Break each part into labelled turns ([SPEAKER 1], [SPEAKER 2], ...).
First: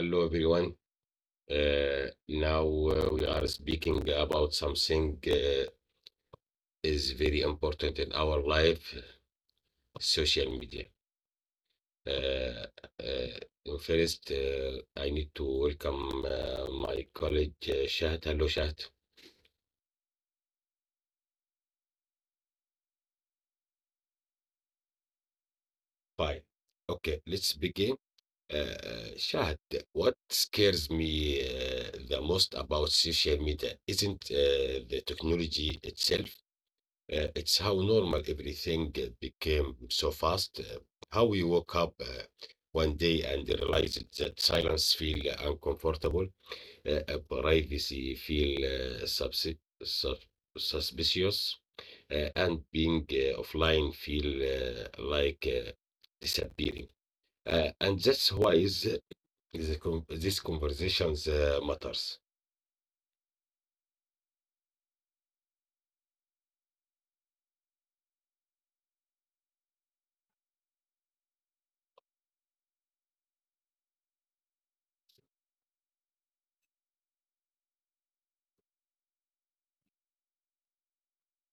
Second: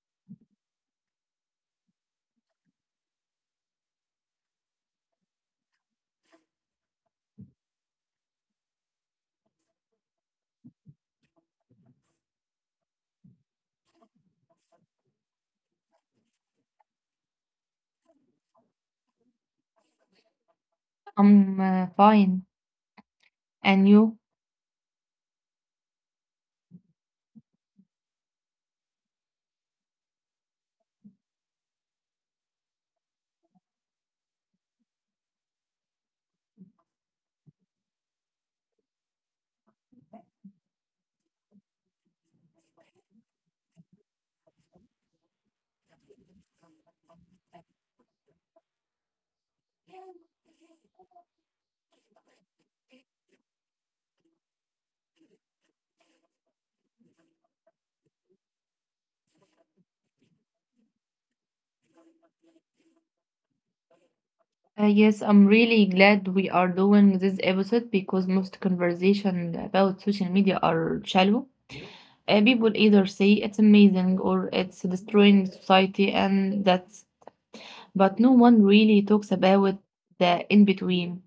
[SPEAKER 1] Hello everyone. Now we are speaking about something is very important in our life, social media. Uh, First, I need to welcome my colleague Shahad. Hello, Shahad.
[SPEAKER 2] I'm fine. And you?
[SPEAKER 1] Fine. Okay, let's begin. Shahad, what scares me the most about social media isn't the technology itself. It's how normal everything became so fast. How we woke up one day and realized that silence feel uncomfortable, privacy feel sus- suspicious, and being offline feel like disappearing. And that's why is these conversations matters.
[SPEAKER 2] Yes, I'm really glad we are doing this episode because most conversations about social media are shallow. People either say it's amazing or it's destroying society, and that's, but no one really talks about the in between,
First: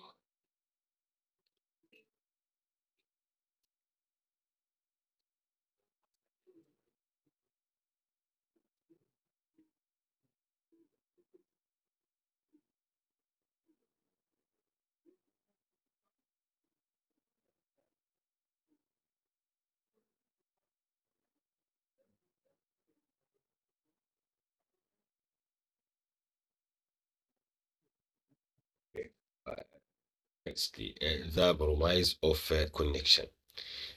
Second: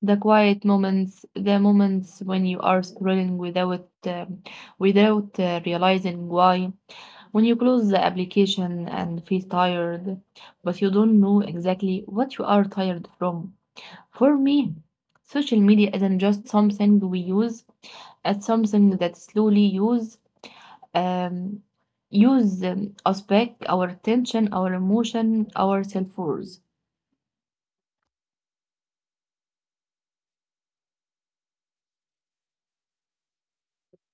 [SPEAKER 2] the quiet moments, the moments when you are scrolling without realizing why. When you close the application and feel tired, but you don't know exactly what you are tired from. For me, social media isn't just something we use, it's something that slowly um, use us back, our attention, our emotion, our self worth.
[SPEAKER 1] It's the promise of connection.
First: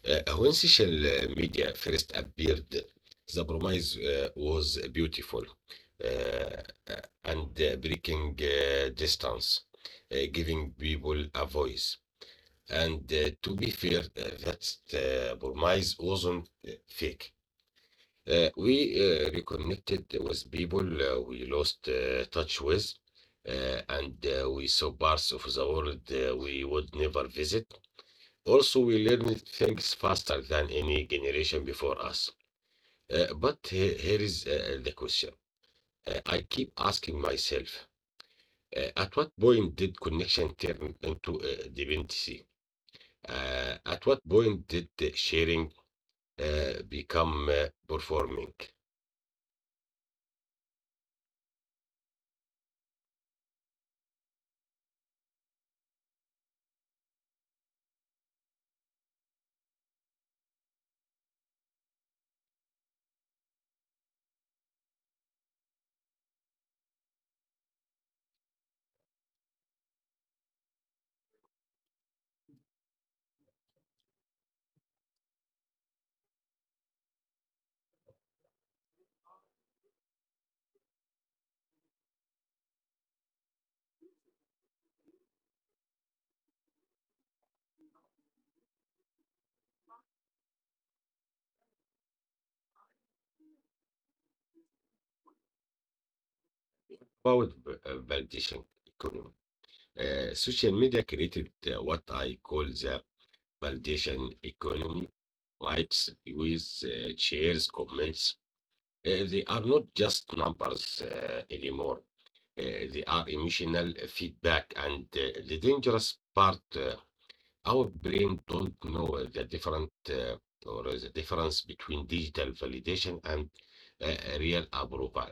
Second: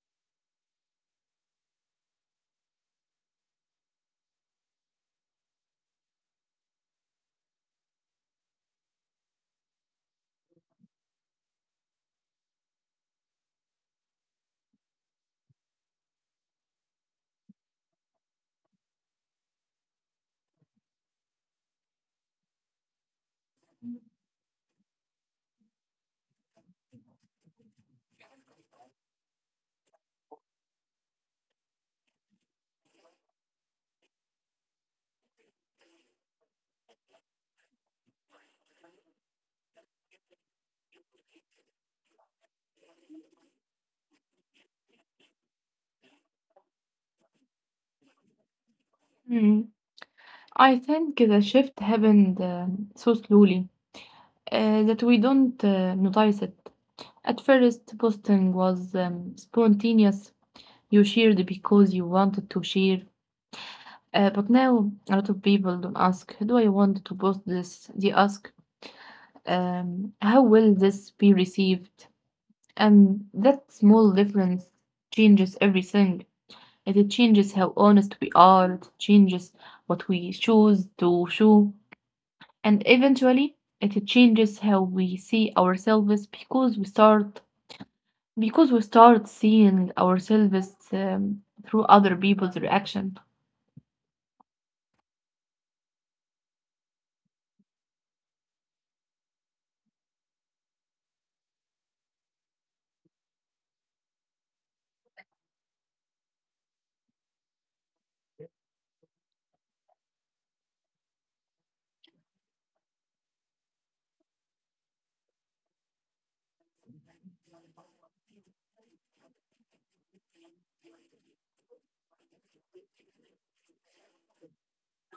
[SPEAKER 1] When social media first appeared, the promise was beautiful uh, and breaking distance, giving people a voice. And to be fair, that promise wasn't fake. We reconnected with people we lost touch with, and we saw parts of the world we would never visit. Also, we learn things faster than any generation before us. But here is the question. I keep asking myself, at what point did connection turn into dependency? At what point did the sharing become performing?
[SPEAKER 2] Hmm. I think the shift happened so slowly that we don't notice it. At first, posting was spontaneous. You shared because you wanted to share. But now, a lot of people don't ask, "Do I want to post this?" They ask, how will this be received? And that small difference changes everything. And it changes how honest we are, it changes what we choose to show, and eventually it changes how we see ourselves because we start seeing ourselves through other people's reaction.
[SPEAKER 1] About validation economy. Social media created what I call the validation economy: likes, views, shares, comments. They are not just numbers anymore. They are emotional feedback. And the dangerous part, our brain don't know the different or the difference between digital validation and uh, real approval.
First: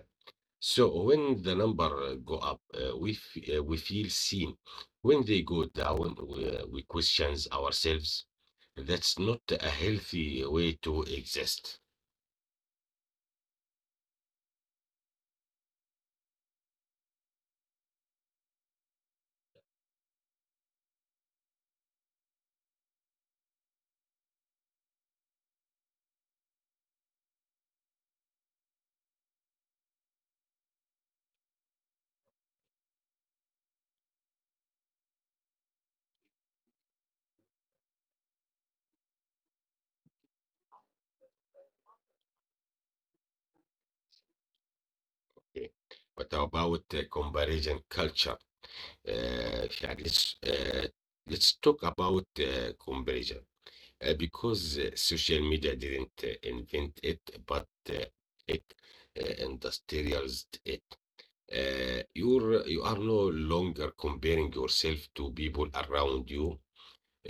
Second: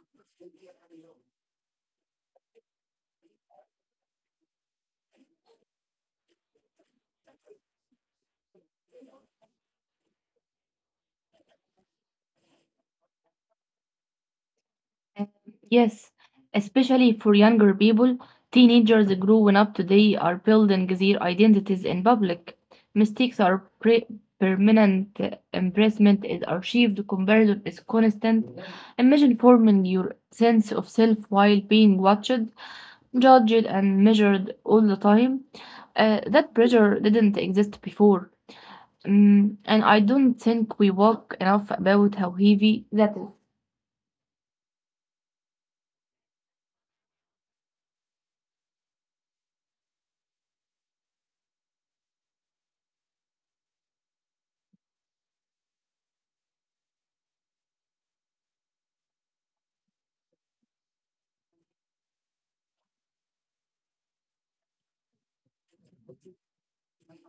[SPEAKER 1] So when the number go up, we feel seen. When they go down, we questions ourselves. That's not a healthy way to exist.
[SPEAKER 2] Uh, Yes, especially for younger people, teenagers growing up today are building their identities in public. Mistakes are pre- permanent, embarrassment is archived, comparison is constant. Imagine forming your sense of self while being watched, judged, and measured all the time. That pressure didn't exist before. And I don't think we walk enough about how heavy that is.
[SPEAKER 1] Eh, But about the comparison culture, Shah, let's talk about comparison because social media didn't invent it, but it industrialized it. You are no longer comparing yourself to people around you.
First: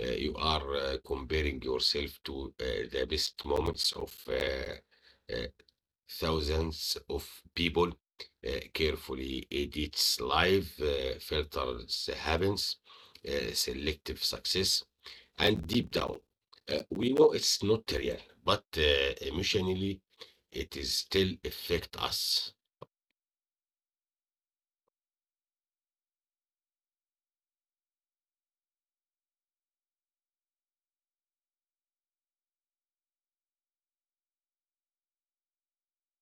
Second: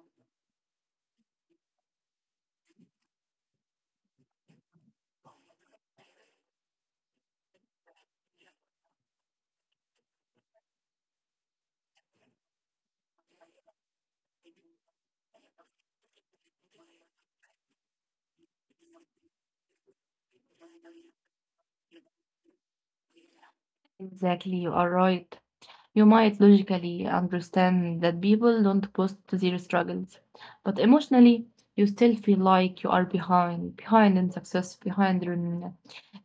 [SPEAKER 1] You are comparing yourself to the best moments of uh, thousands of people, carefully edits life, filters happens, selective success, and deep down, we know it's not real, but emotionally, it is still affect us.
[SPEAKER 2] Exactly, you are right. You might logically understand that people don't post their struggles, but emotionally, you still feel like you are behind, behind in success,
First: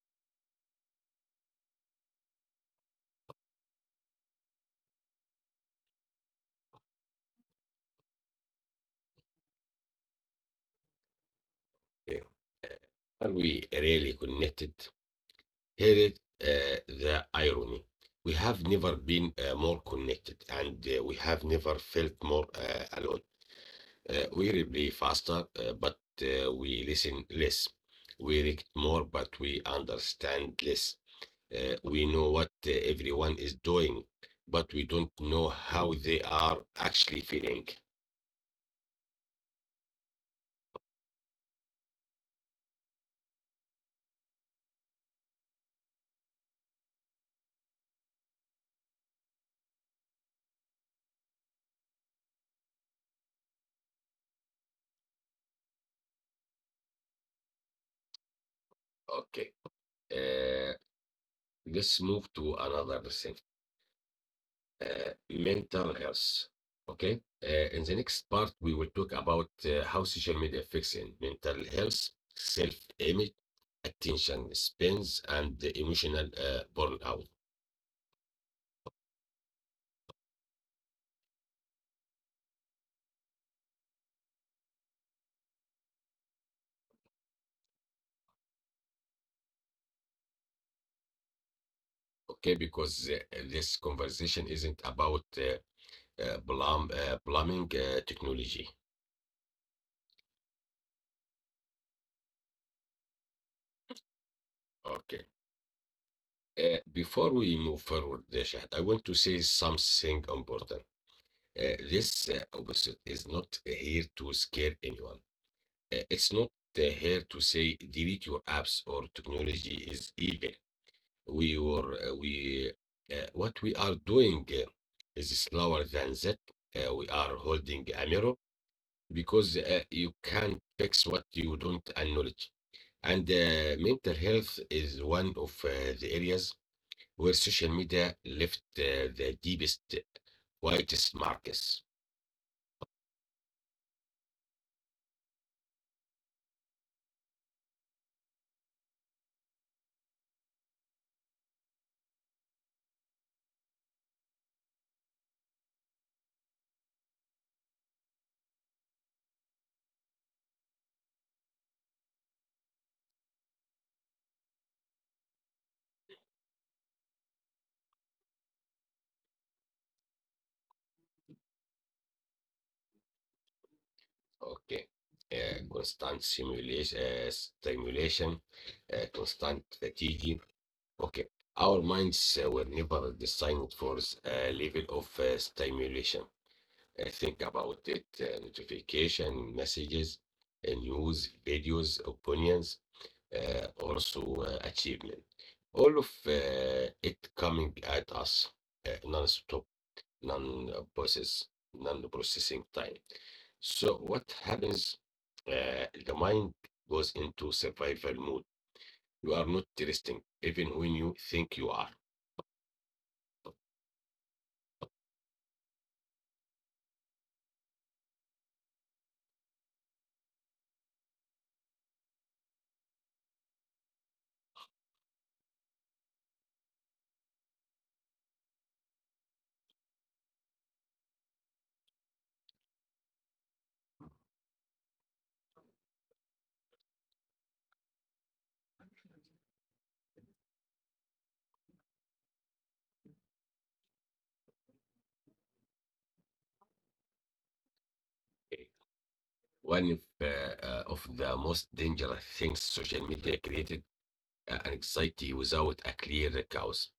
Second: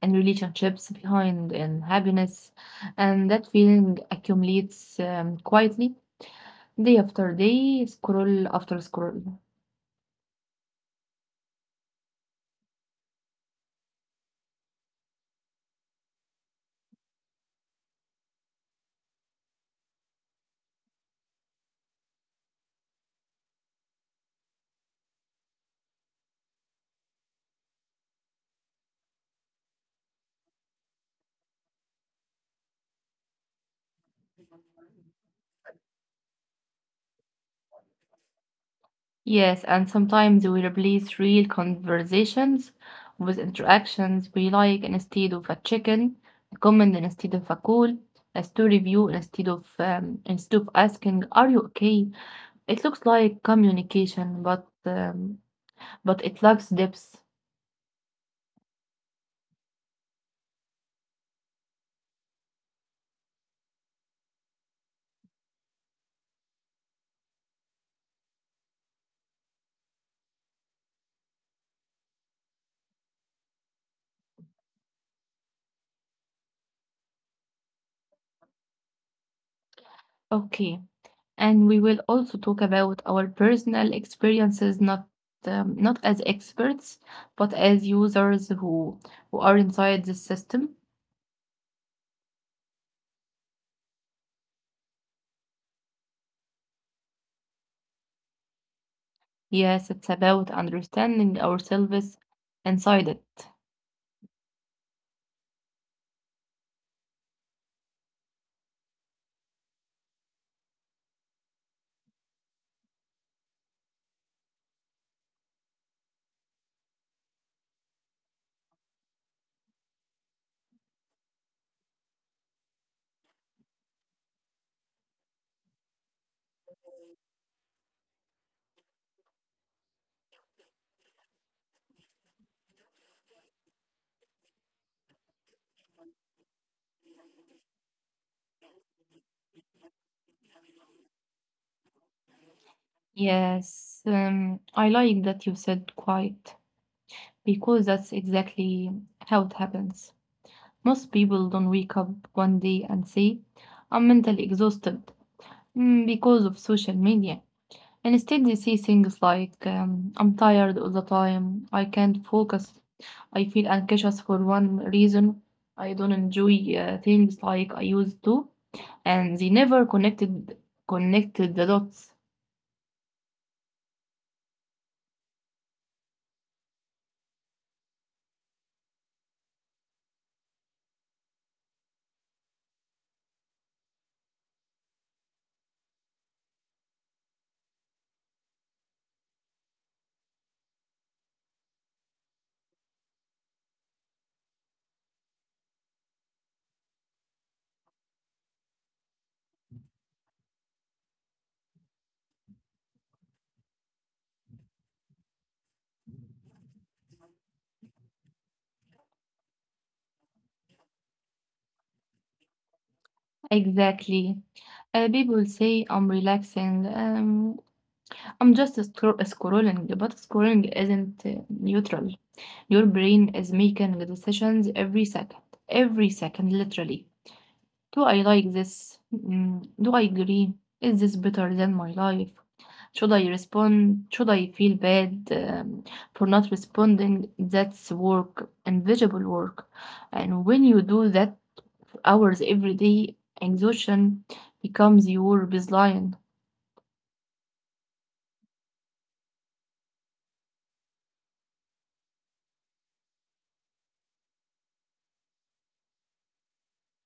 [SPEAKER 2] in relationships, behind in happiness, and that feeling accumulates quietly day after day, scroll after scroll.
[SPEAKER 1] Yeah. Are we really connected? Here is the irony. We have never been more connected and we have never felt more alone. We reply faster, but we listen less. We react more, but we understand less. We know what everyone is doing, but we don't know how they are actually feeling.
[SPEAKER 2] Yes, and sometimes we replace real conversations with interactions we like instead of a chicken, a comment instead of a call, a story view instead of asking, "Are you okay?" It looks like communication, but but it lacks depth.
[SPEAKER 1] Okay. Uh, let's move to another thing: mental health. Okay. In the next part, we will talk about how social media affects in mental health, self image, attention spans, and the emotional burnout.
[SPEAKER 2] Okay, and we will also talk about our personal experiences, not as experts, but as users who are inside the system.
[SPEAKER 1] Okay. Because this conversation isn't about blaming technology.
[SPEAKER 2] Yes, it's about understanding ourselves inside it.
[SPEAKER 1] Okay. Before we move forward, Shahad, I want to say something important. This opposite is not here to scare anyone. It's not here to say delete your apps or technology is evil. We were we What we are doing is slower than that. We are holding a mirror because you can't fix what you don't acknowledge. And mental health is one of the areas where social media left the deepest, whitest marks.
[SPEAKER 2] Yes, I like that you said quiet because that's exactly how it happens. Most people don't wake up one day and say, "I'm mentally exhausted mm, because of social media." Instead, they say things like, I'm tired all the time, I can't focus, I feel anxious for one reason, I don't enjoy things like I used to. And they never connected the dots.
[SPEAKER 1] Okay. Constant stimulation, constant fatigue. Okay. Our minds were never designed for a level of stimulation. Think about it: notification, messages, news, videos, opinions, also achievement. All of it coming at us uh, non non-process, non-processing time. So what happens? The mind goes into survival mode. You are not resting, even when you think you are.
[SPEAKER 2] Exactly. People say, "I'm relaxing." I'm just scrolling, but scrolling isn't neutral. Your brain is making decisions every second, literally. Do I like this? Mm, do I agree? Is this better than my life? Should I respond? Should I feel bad for not responding? That's work, invisible work. And when you do that, hours every day, exhaustion becomes your baseline.
[SPEAKER 1] Okay. One of the most dangerous things social media created: anxiety without a clear cause.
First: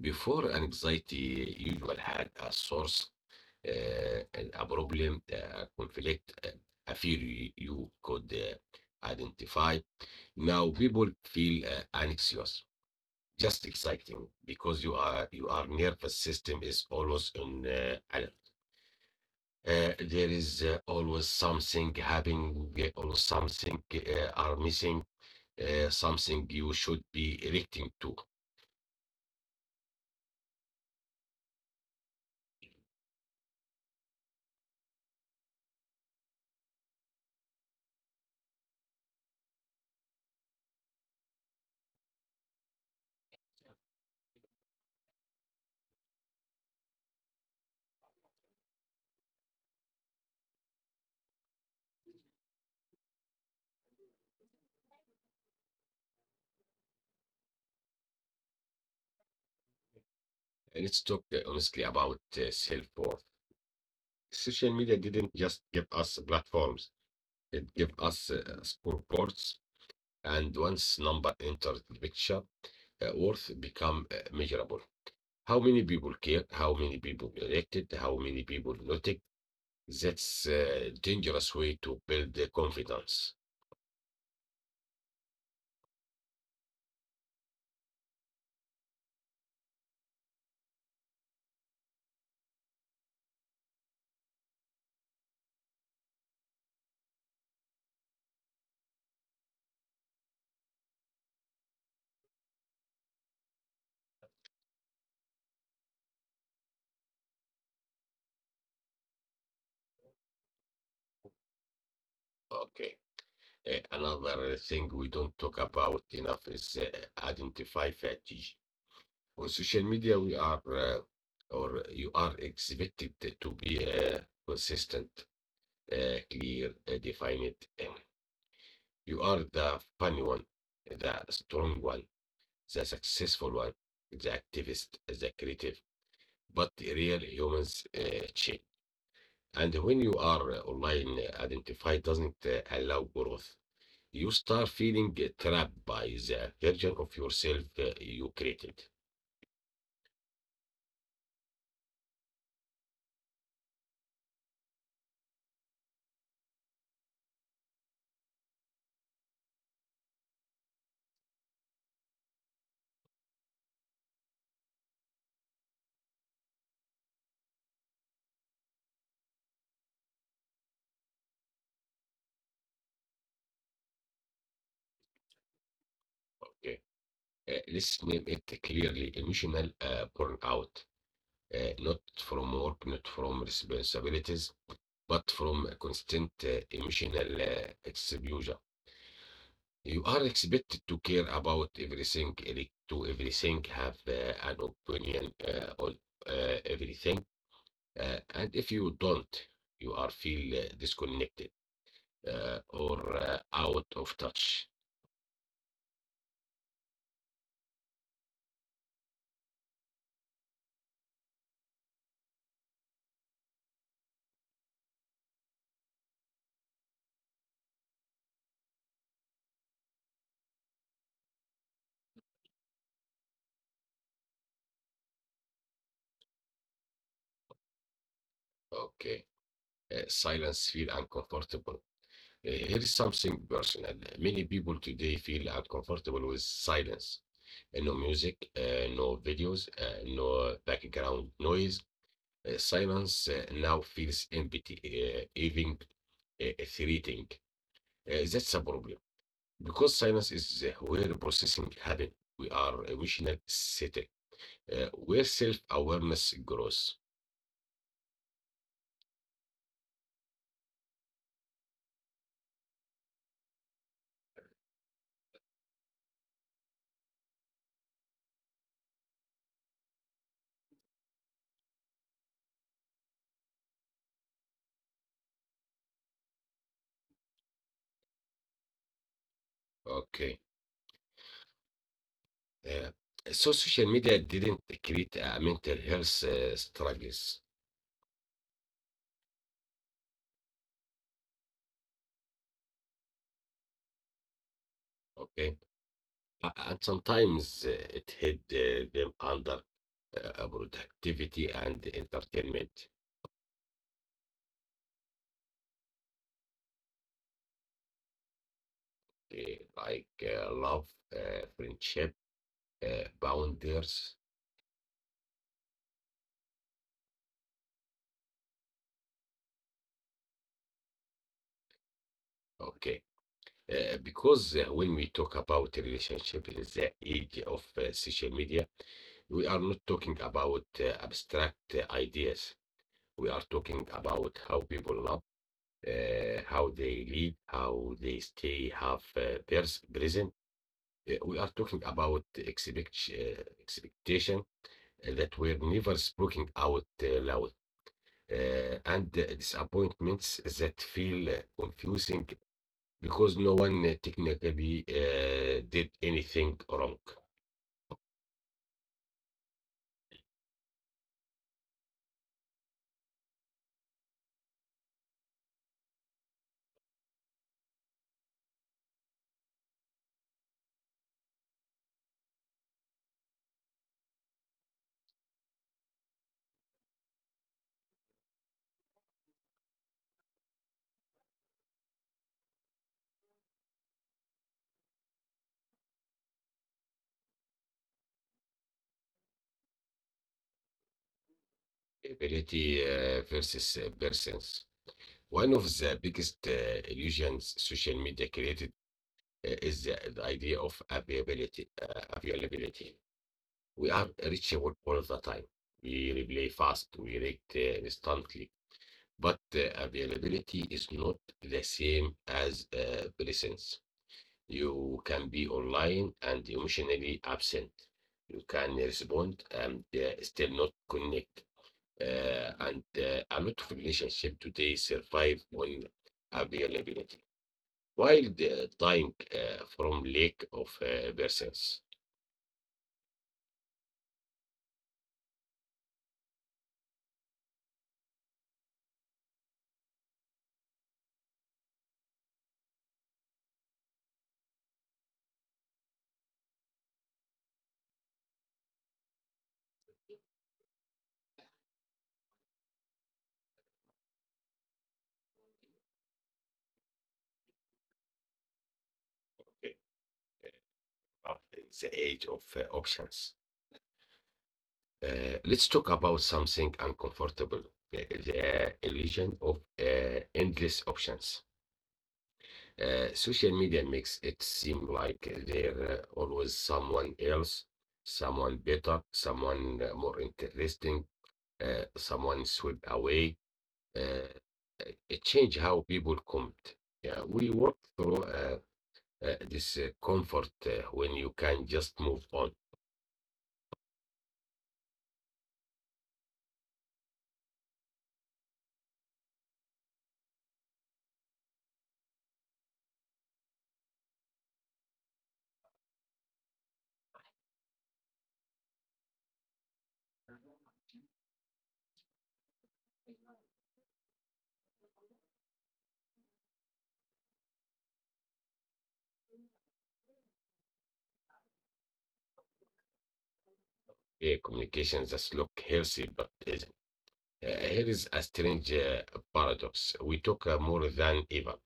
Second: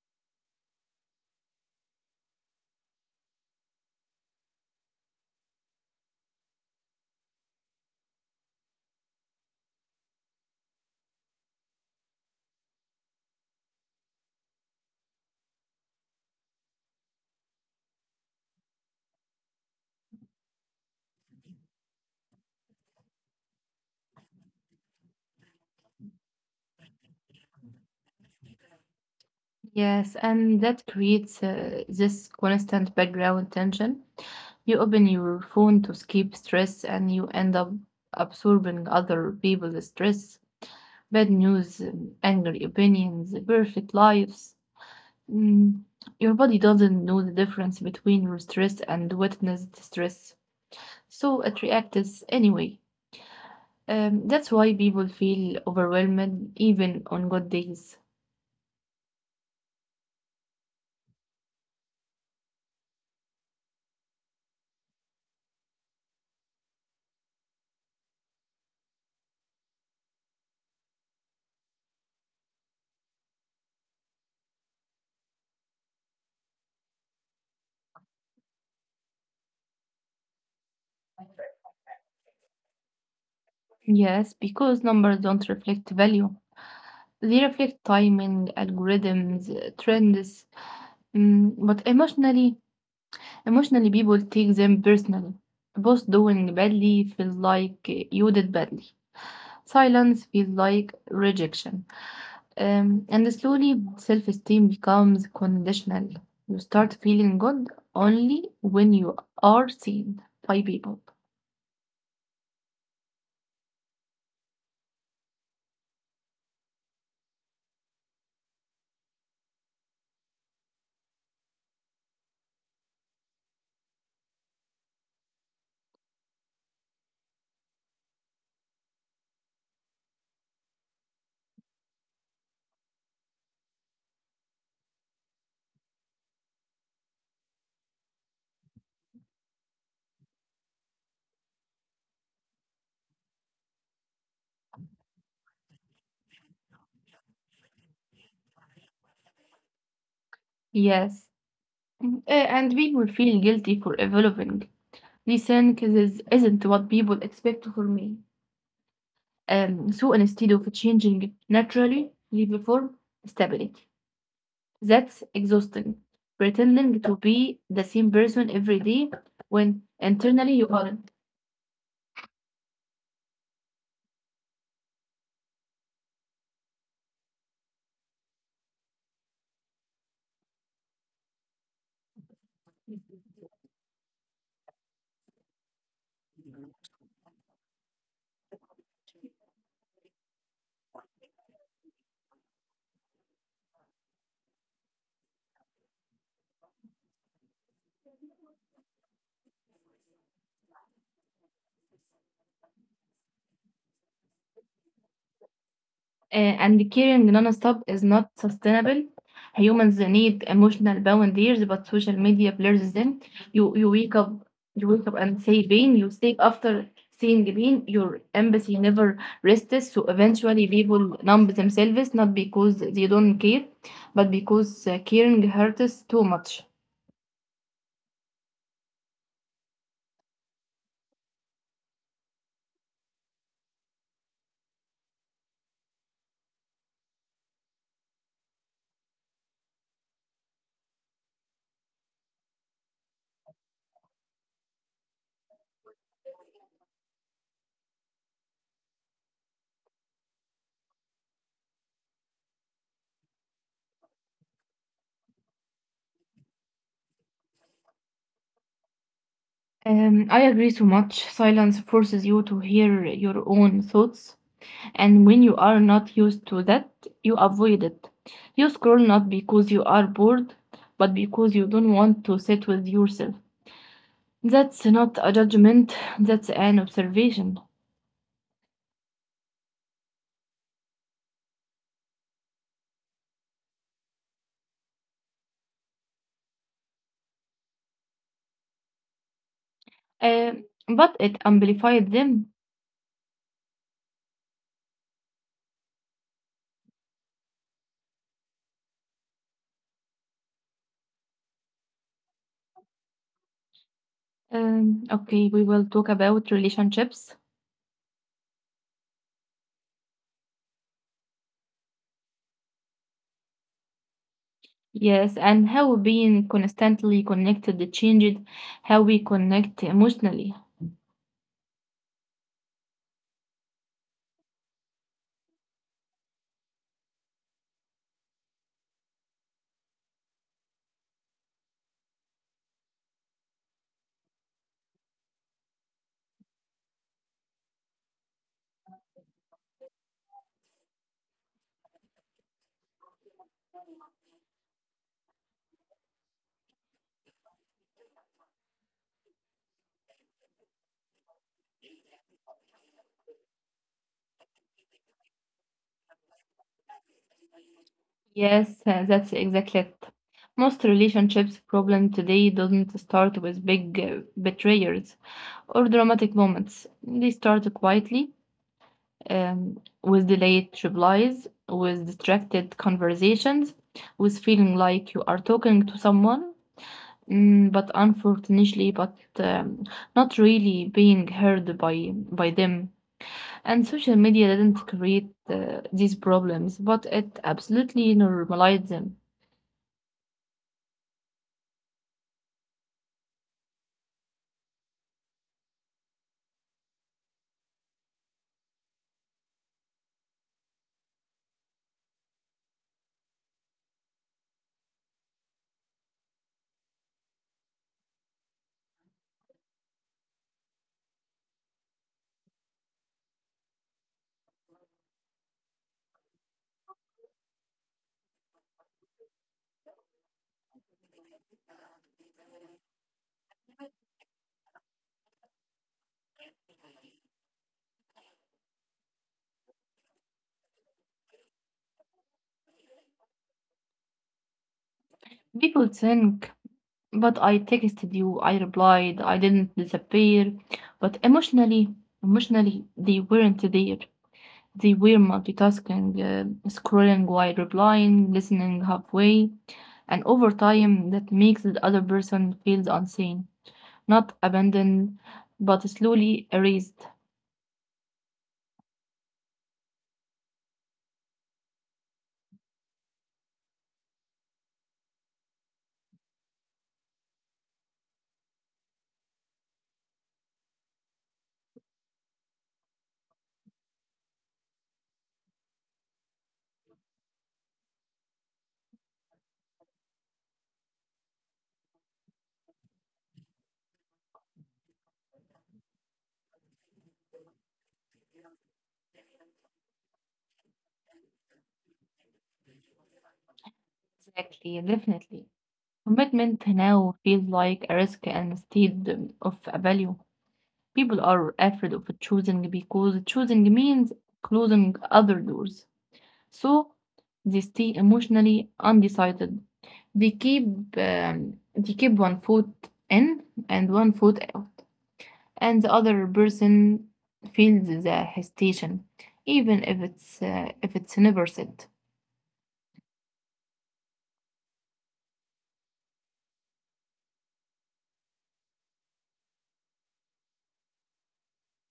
[SPEAKER 1] Before anxiety usually had a source, and a problem, a conflict, a fear you could identify. Now people feel anxious, just exciting because you are nervous system is always on alert. There is always something happening, always something are missing, something you should be reacting to.
[SPEAKER 2] Yes, and that creates this constant background tension. You open your phone to escape stress and you end up absorbing other people's stress, bad news, angry opinions, perfect lives. Mm, your body doesn't know the difference between your stress and witnessed stress, so it reacts anyway. That's why people feel overwhelmed even on good days.
[SPEAKER 1] Let's talk honestly about self-worth. Social media didn't just give us platforms, it gave us scoreboards, and once number entered the picture, worth become measurable. How many people care? How many people reacted? How many people noticed? That's a dangerous way to build the confidence.
[SPEAKER 2] Yes, because numbers don't reflect value. They reflect timing, algorithms, trends. Mm, but emotionally, emotionally people take them personally. Both doing badly feels like you did badly. Silence feels like rejection. And slowly self-esteem becomes conditional. You start feeling good only when you are seen by people.
[SPEAKER 1] Okay. Another thing we don't talk about enough is identify fatigue. On social media, we are or you are expected to be consistent, clear, defined. Um, You are the funny one, the strong one, the successful one, the activist, the creative, but real humans change. And when you are online identified doesn't allow growth, you start feeling trapped by the version of yourself you created.
[SPEAKER 2] Yes, and people feel guilty for evolving. They think this isn't what people expect from me. So instead of changing naturally, they perform stability. That's exhausting. Pretending to be the same person every day when internally you aren't.
[SPEAKER 1] Okay. Let's name it clearly: emotional burnout. Not from work, not from responsibilities, but from a constant emotional exposure. You are expected to care about everything, to everything, have an opinion on everything, and if you don't, you are feel disconnected or out of touch.
[SPEAKER 2] And caring non-stop is not sustainable. Humans need emotional boundaries, but social media blurs them. You you wake up you wake up and say pain. You stay after seeing pain. Your empathy never rests. So eventually, people numb themselves not because they don't care, but because caring hurts too much.
[SPEAKER 1] Okay. Silence feel uncomfortable. Here is something personal. Many people today feel uncomfortable with silence. No music, no videos, no background noise. Silence now feels empty, even threatening. That's a problem because silence is where processing happens. We are emotional sitting, where self awareness grows.
[SPEAKER 2] I agree so much. Silence forces you to hear your own thoughts. And when you are not used to that, you avoid it. You scroll not because you are bored, but because you don't want to sit with yourself. That's not a judgment, that's an observation.
[SPEAKER 1] Okay. Uh, so social media didn't create a mental health struggles.
[SPEAKER 2] Uh, but it amplified them.
[SPEAKER 1] Okay. And sometimes it hid them under productivity and entertainment,
[SPEAKER 2] Okay, we will talk about relationships.
[SPEAKER 1] like love, friendship, boundaries.
[SPEAKER 2] Yes, and how being constantly connected changed how we connect emotionally.
[SPEAKER 1] Okay. Because when we talk about relationship in the age of social media, we are not talking about abstract ideas. We are talking about how people love, how they lead, how they stay half present. We are talking about expectation that were never spoken out loud and disappointments that feel confusing because no one technically did anything wrong.
[SPEAKER 2] Yes, that's exactly it. Most relationships problem today doesn't start with big betrayals or dramatic moments. They start quietly with delayed replies, with distracted conversations, with feeling like you are talking to someone, mm, but unfortunately, but not really being heard by them. And social media didn't create these problems, but it absolutely normalized them.
[SPEAKER 1] Ability versus persons. One of the biggest illusions social media created is the idea of availability. Availability. We are reachable all the time. We reply fast, we react instantly, but availability is not the same as presence. You can be online and emotionally absent. You can respond and still not connect. And a lot of relationships today survive on availability, while the dying from lack of presence.
[SPEAKER 2] People think, "But I texted you, I replied, I didn't disappear." But emotionally, emotionally, they weren't there. They were multitasking, scrolling while replying, listening halfway. And over time, that makes the other person feel unseen, not abandoned, but slowly erased.
[SPEAKER 1] uh, of the age of options. Let's talk about something uncomfortable: the illusion of endless options. Social media makes it seem like there's always someone else, someone better, someone more interesting, someone swept away. Uh, it changed how people comment. Yeah, we work through this comfort when you can just move on.
[SPEAKER 2] Exactly, definitely. Commitment now feels like a risk and instead of a value. People are afraid of choosing because choosing means closing other doors. So they stay emotionally undecided. They keep they keep one foot in and one foot out, and the other person feels the hesitation, even if it's never said.
[SPEAKER 1] Yeah, communications just look healthy, but here is a strange paradox. We talk more than ever,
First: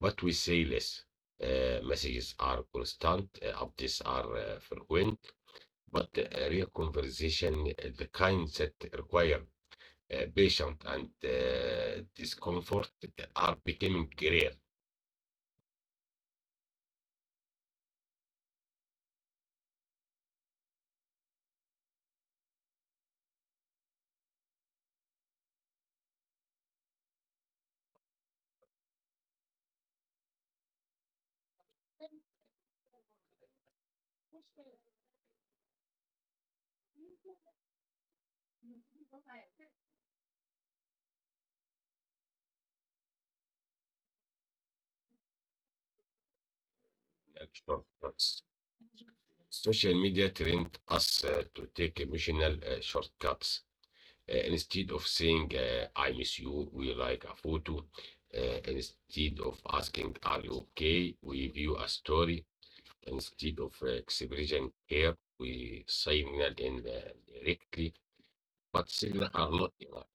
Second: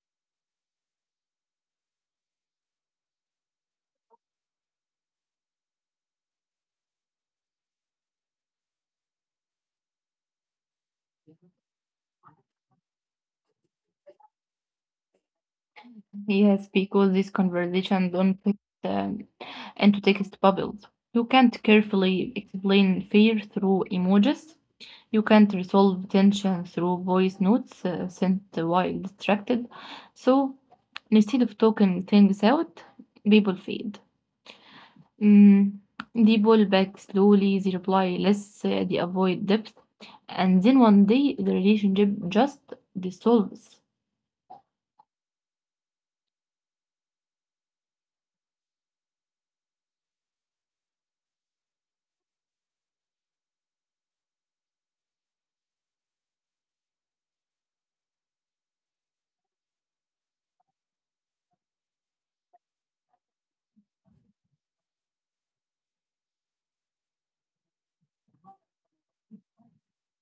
[SPEAKER 1] but we say less. Messages are constant, updates are frequent, but real conversation, the kind that require patience and discomfort, are becoming rare.
[SPEAKER 2] Yes, because this conversation don't fit um, into text bubbles. You can't carefully explain fear through emojis. You can't resolve tension through voice notes sent while distracted. So instead of talking things out, people feed. Mm, they pull back slowly, they reply less, they avoid depth, and then one day the relationship just dissolves.
[SPEAKER 1] In short, social media trained us to take emotional shortcuts. Instead of saying, I miss you, we like a photo. Instead of asking, Are you okay? We view a story. Instead of expressing care, we signal indirectly, but signal are not enough.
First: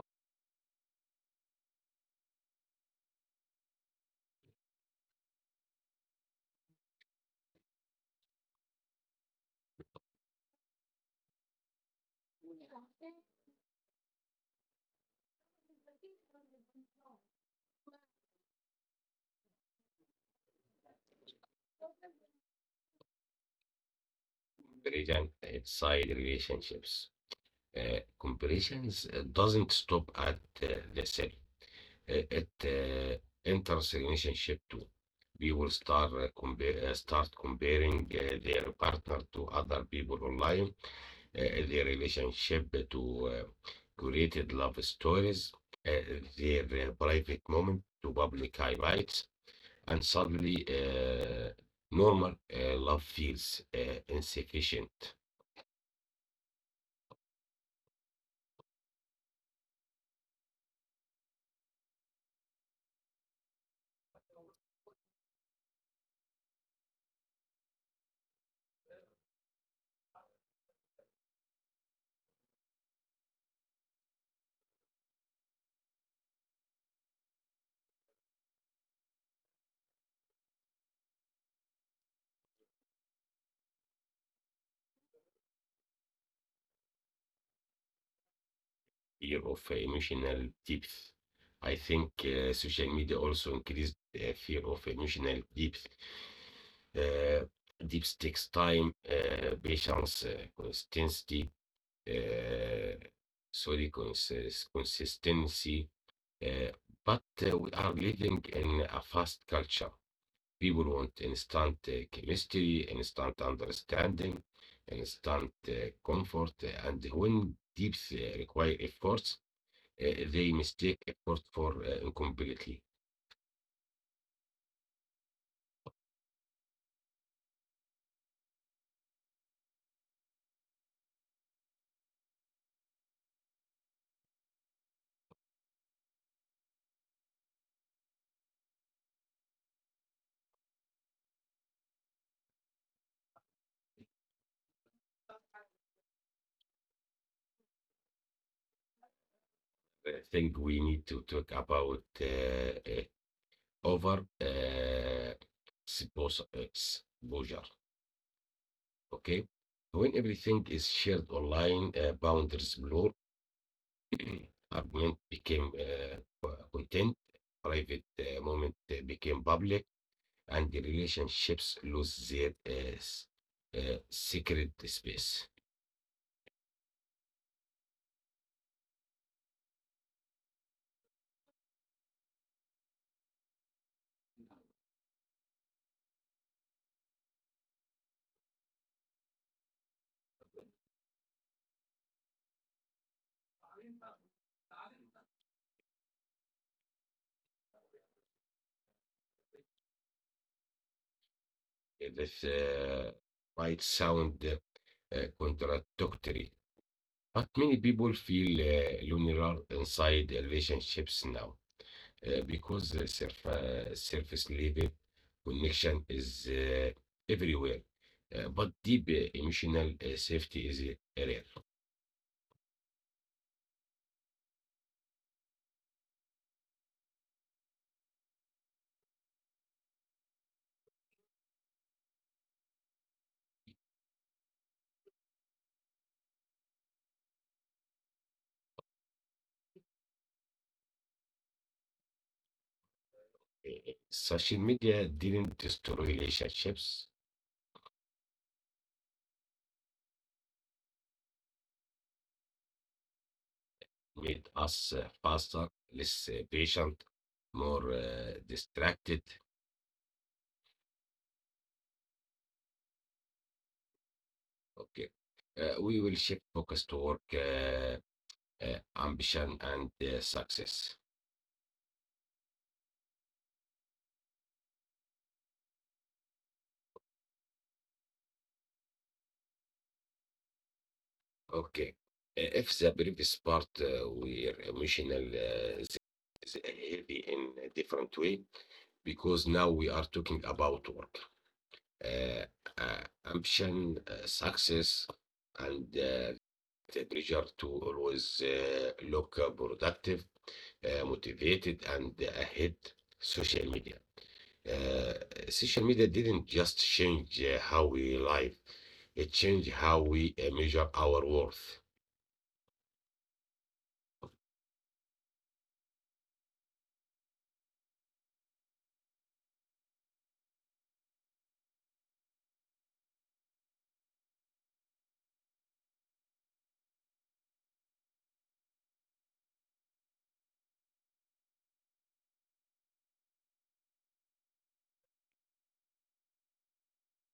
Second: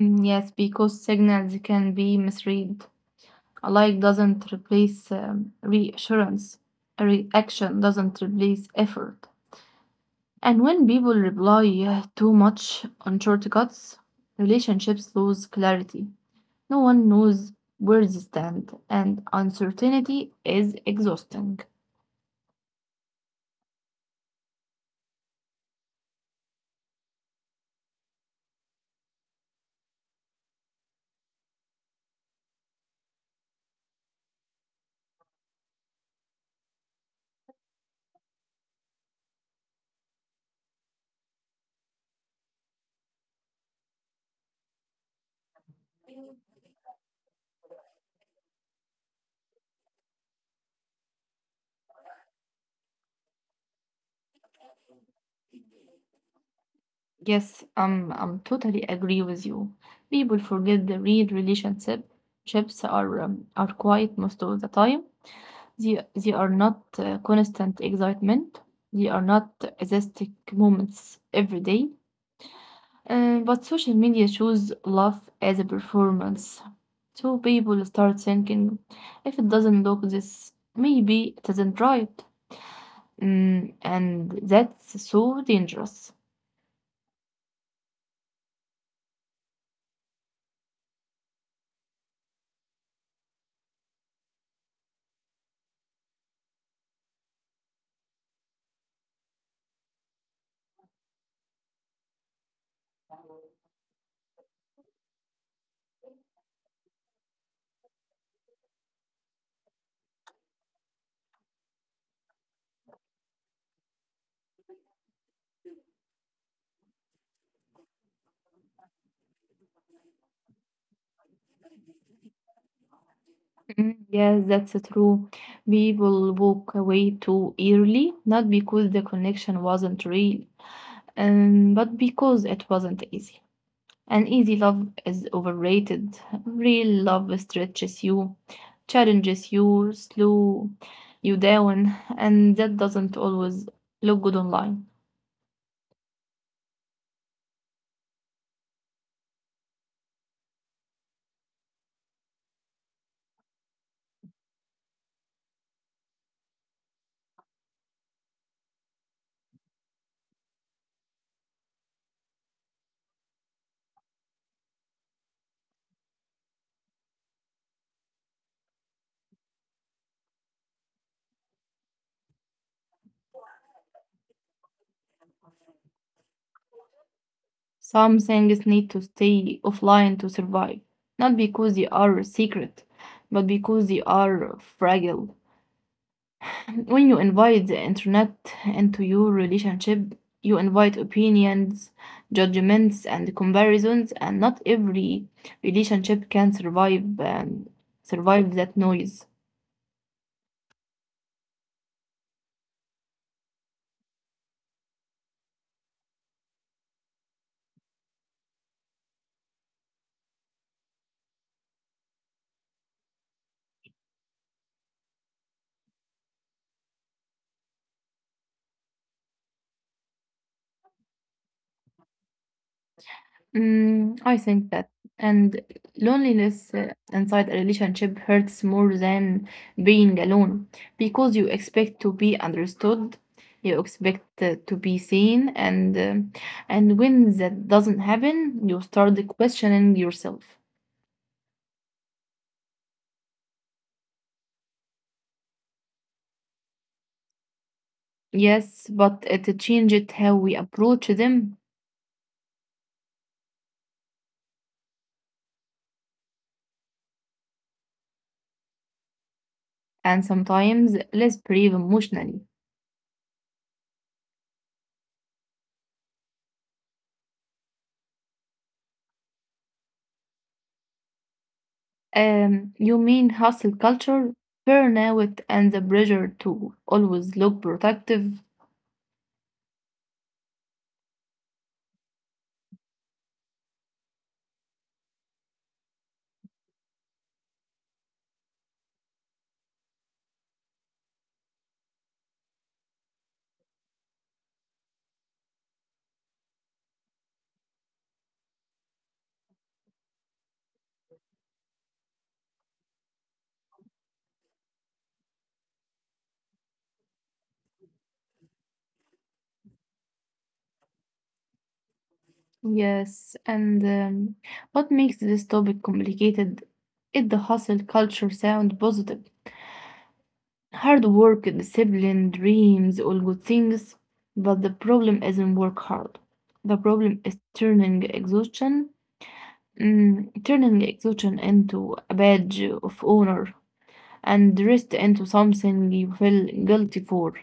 [SPEAKER 2] Mm, yes, because signals can be misread. A like doesn't replace reassurance. A reaction doesn't replace effort. And when people rely too much on shortcuts, relationships lose clarity. No one knows where they stand, and uncertainty is exhausting.
[SPEAKER 1] Comparison inside relationships. Comparisons doesn't stop at the self. It enters relationship too. We will start comparing their partner to other people online, their relationship to uh, created love stories, uh, their private moment to public highlights, and suddenly normal love feels insufficient.
[SPEAKER 2] Yes, I'm totally agree with you. People forget the real relationships are quiet most of the time. They are not constant excitement. They are not aesthetic moments every day. But social media shows love as a performance. So people start thinking, if it doesn't look this, maybe it isn't right. Mm, and that's so dangerous.
[SPEAKER 1] Year of emotional depth. I think social media also increased fear of emotional depth. Uh, Depth takes time, patience, consistency. uh, Consistency. Uh, but we are living in a fast culture. People want instant chemistry, instant understanding, instant comfort, and when deeps require efforts, uh, they mistake effort for incomplete.
[SPEAKER 2] Mm, yes, that's true. People walk away too early, not because the connection wasn't real, but because it wasn't easy. And easy love is overrated. Real love stretches you, challenges you, slow you down, and that doesn't always look good online.
[SPEAKER 1] I think we need to talk about over uh, exposure. Okay. When everything is shared online, boundaries blur, argument became content, private moment became public, and the relationships lose their sacred space.
[SPEAKER 2] Some things need to stay offline to survive, not because they are secret, but because they are fragile. When you invite the internet into your relationship, you invite opinions, judgments, and comparisons, and not every relationship can survive that noise.
[SPEAKER 1] This might sound contradictory, but many people feel lonelier inside relationships now. Because surface level connection is everywhere, but deep emotional safety is rare.
[SPEAKER 2] Mm, I think that. And loneliness inside a relationship hurts more than being alone because you expect to be understood, you expect to be seen, and and when that doesn't happen, you start questioning yourself.
[SPEAKER 1] Social media didn't destroy relationships,
[SPEAKER 2] Yes, but it changed how we approach them
[SPEAKER 1] made us faster, less patient, more distracted.
[SPEAKER 2] and sometimes less brave emotionally.
[SPEAKER 1] Okay. We will shift focus to work, ambition and success.
[SPEAKER 2] You mean hustle culture, burnout, and the pressure to always look productive?
[SPEAKER 1] Okay. If the previous part were emotional, this is heavy in a different way because now we are talking about work, uh, ambition, success, and the pressure to always look productive, motivated, and ahead social media. Uh, Social media didn't just change how we live, it changed how we measure our worth.
[SPEAKER 2] Yes, and what makes this topic complicated is the hustle culture sound positive. Hard work, discipline, dreams, all good things, but the problem isn't work hard. The problem is turning exhaustion. Mm, turning exhaustion into a badge of honor and rest into something you feel guilty for.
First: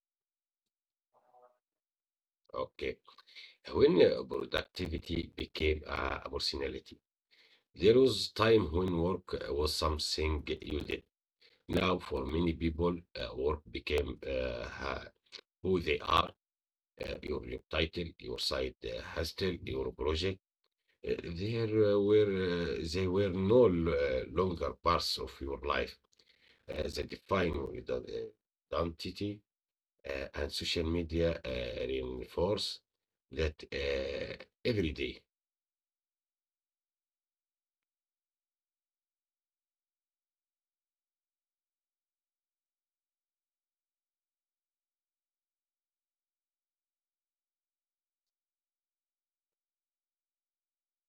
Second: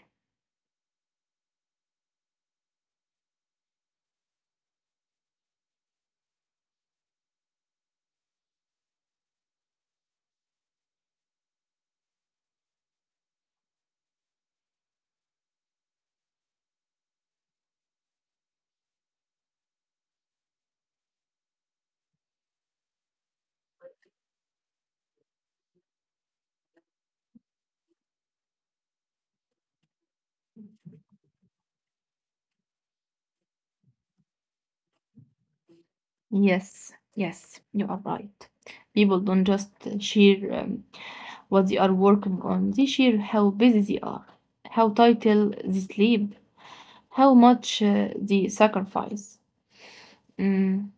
[SPEAKER 1] Okay. When productivity became a personality, there was time when work was something you did. Now, for many people, work became who they are, your title, your side hustle, your project. There were they were no longer parts of your life that define the identity, and social media reinforce that every day
[SPEAKER 2] Yes, yes, you are right. People don't just share what they are working on, they share how busy they are, how title they sleep, how much they sacrifice. Mm,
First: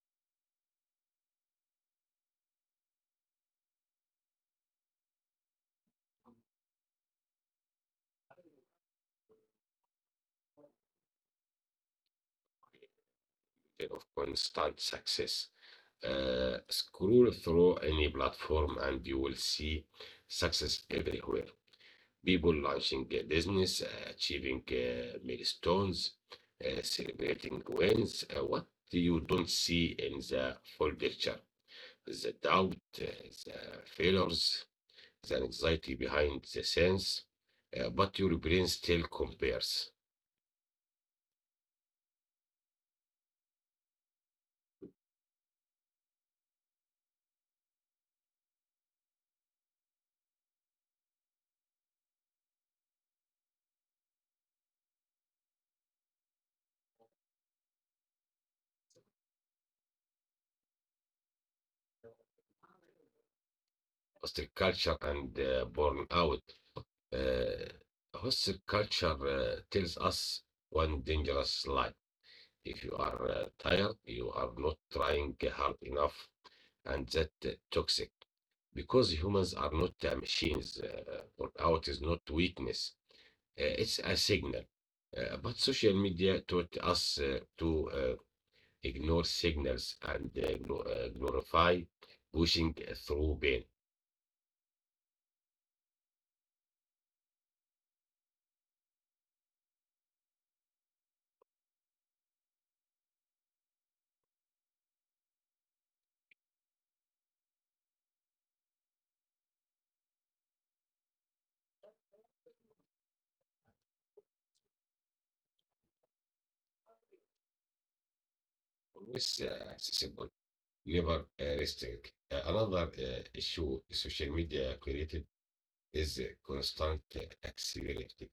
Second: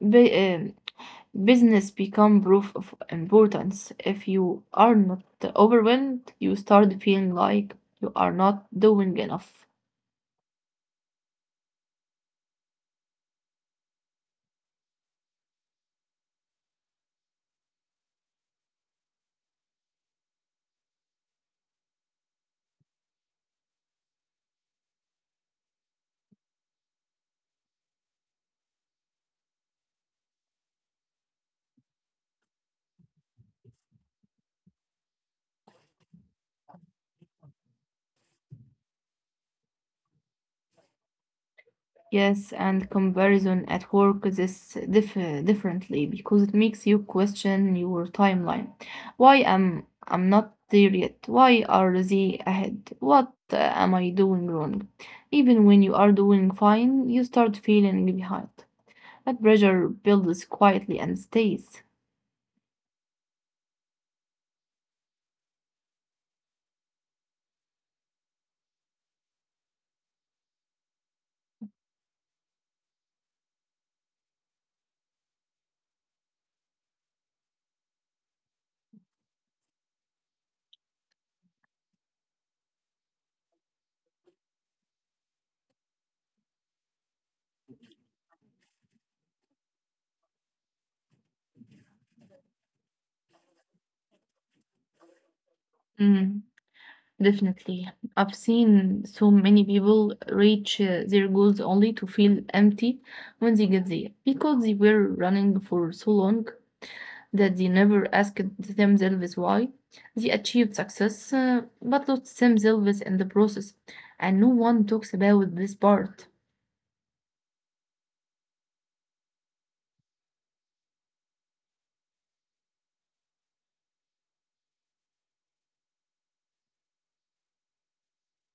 [SPEAKER 2] ba- Business become proof of importance. If you are not overwhelmed, you start feeling like you are not doing enough.
[SPEAKER 1] of constant success. Scroll through any platform and you will see success everywhere. People launching a business, achieving milestones, celebrating wins. What you don't see in the full picture, the doubt, uh, the failures, the anxiety behind the scenes, but your brain still compares.
[SPEAKER 2] Yes, and comparison at work is differently because it makes you question your timeline. Why am I'm not there yet? Why are they ahead? What am I doing wrong? Even when you are doing fine, you start feeling behind. That pressure builds quietly and stays.
[SPEAKER 1] Hostile culture and burnout. Uh, Hostile culture tells us one dangerous lie. If you are tired, you are not trying hard enough, and that toxic. Because humans are not machines, burnout is not weakness, it's a signal. But social media taught us to ignore signals and glorify pushing through pain.
[SPEAKER 2] Mm, definitely. I've seen so many people reach their goals only to feel empty when they get there because they were running for so long, that they never asked themselves why. They achieved success, but lost themselves in the process, and no one talks about this part.
[SPEAKER 1] Always accessible, never resting. Another issue social media created is constant accessibility.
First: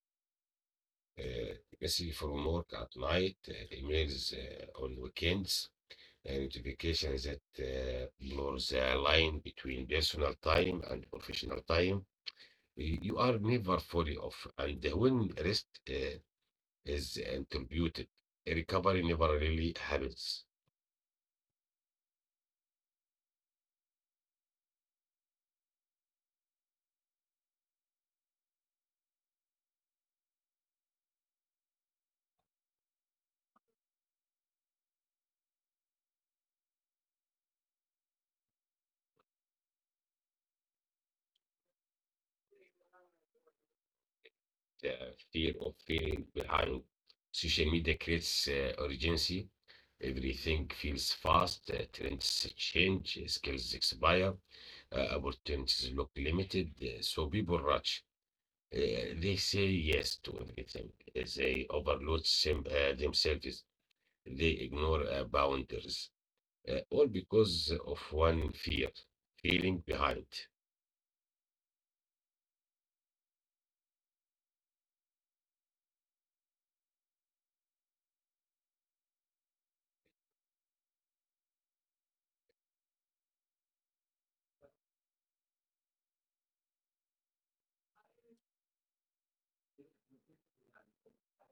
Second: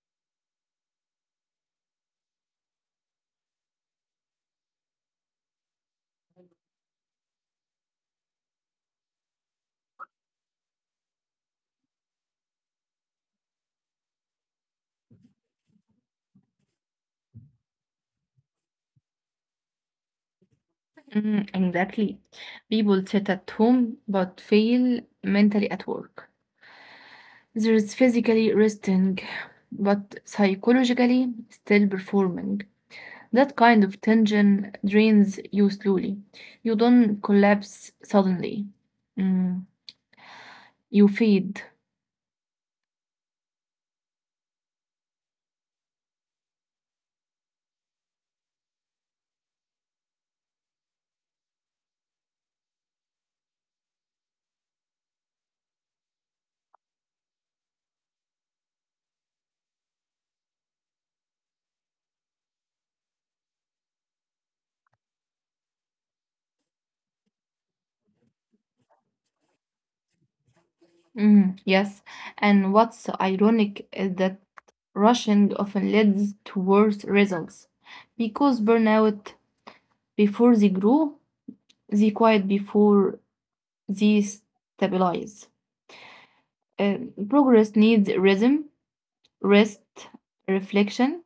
[SPEAKER 1] Uh, Especially from work at night, emails on weekends, and notifications that blur the line between personal time and professional time. You are never fully off, and when rest is interrupted, recovery never really happens.
[SPEAKER 2] Mm, exactly. People sit at home but fail mentally at work. There is physically resting, but psychologically still performing. That kind of tension drains you slowly. You don't collapse suddenly. Mm, you fade.
[SPEAKER 1] uh, Fear of feeling behind. Social media creates urgency. Everything feels fast. Trends change. Skills expire. Opportunities look limited, so people rush. They say yes to everything. They overload themselves. They ignore boundaries. All because of one fear, feeling behind.
[SPEAKER 2] Mm, yes, and what's ironic is that rushing often leads to worse results because burnout before they grow, they quiet before they stabilize. Progress needs rhythm, rest, reflection,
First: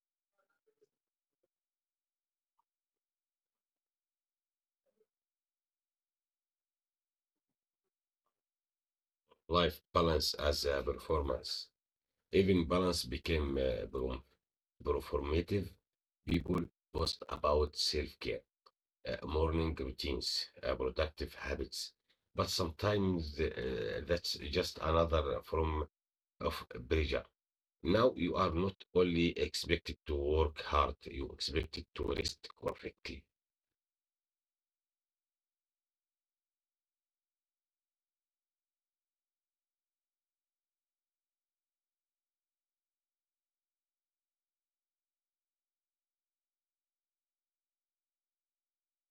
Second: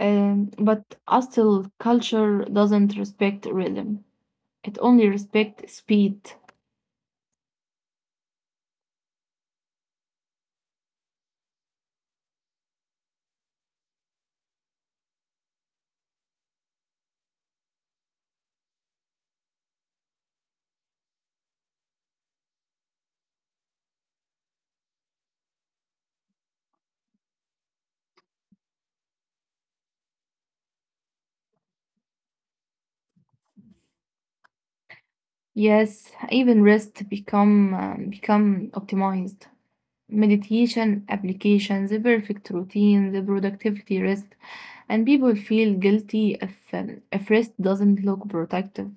[SPEAKER 2] but hostile culture doesn't respect rhythm. It only respects speed.
[SPEAKER 1] Life balance as a performance. Even balance became performative. People post about self care, morning routines, productive habits. But sometimes that's just another form of pressure. Now you are not only expected to work hard, you expected to rest correctly.
[SPEAKER 2] Yes, even rest become become optimized. Meditation applications, the perfect routine, the productivity rest, and people feel guilty if rest doesn't look productive.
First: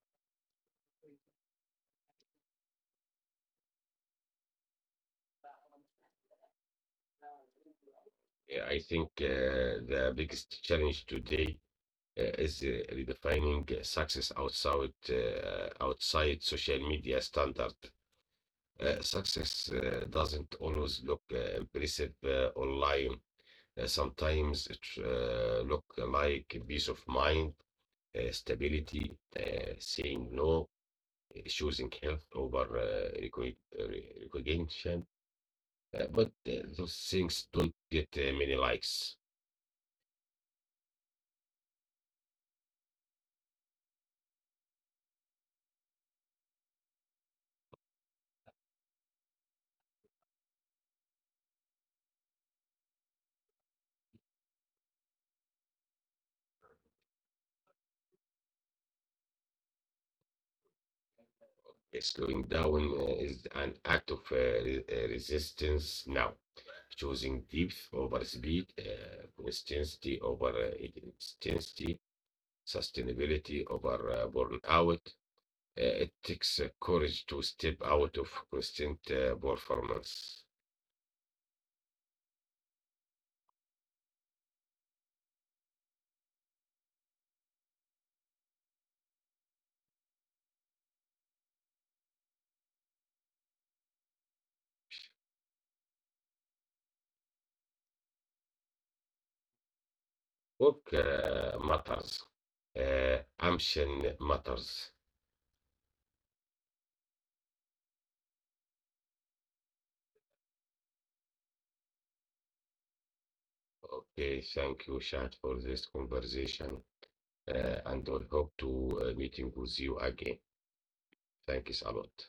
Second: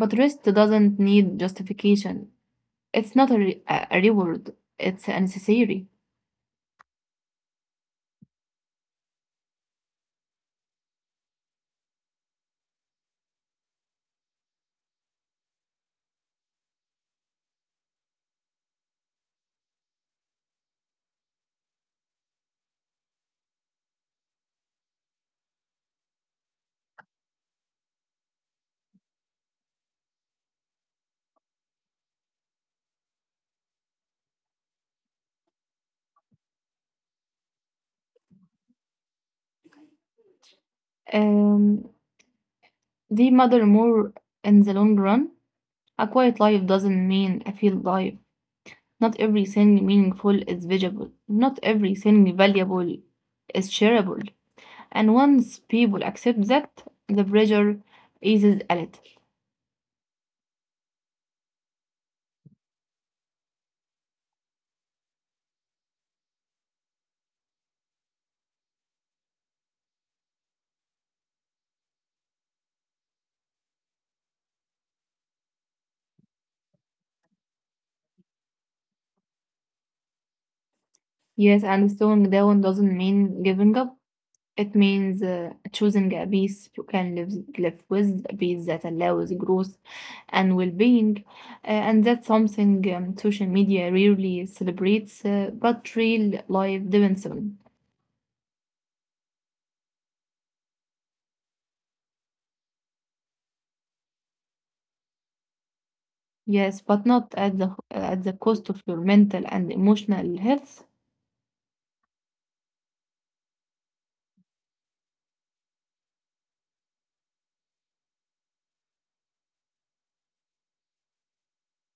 [SPEAKER 2] But rest doesn't need justification. It's not a, re- a reward, it's a necessary.
[SPEAKER 1] Yeah, I think the biggest challenge today is redefining success outside social media standard. Success doesn't always look impressive online. Sometimes it look like peace of mind, stability, saying no, choosing health over recognition. But those things don't get many likes.
[SPEAKER 2] Um, they matter more in the long run. A quiet life doesn't mean a field life. Not everything meaningful is visible. Not everything valuable is shareable. And once people accept that, the pressure eases a little.
[SPEAKER 1] Slowing down is an act of resistance now. Choosing depth over speed, consistency over intensity, sustainability over burnout. It takes courage to step out of constant performance.
[SPEAKER 2] Yes, and slowing down doesn't mean giving up. It means choosing a peace you can live with, a peace that allows growth and well being. And that's something social media rarely celebrates, but real life depends on.
[SPEAKER 1] Work matters. Ambition matters.
[SPEAKER 2] Yes, but not at the cost of your mental and emotional health.
[SPEAKER 1] Okay, thank you, Shad, for this conversation, and I hope to meeting with you again. Thanks a lot.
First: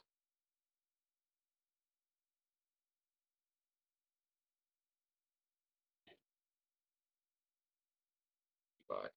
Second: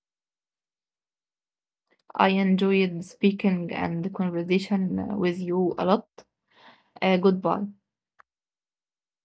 [SPEAKER 2] I enjoyed speaking and the conversation with you a lot. Goodbye.
[SPEAKER 1] Bye.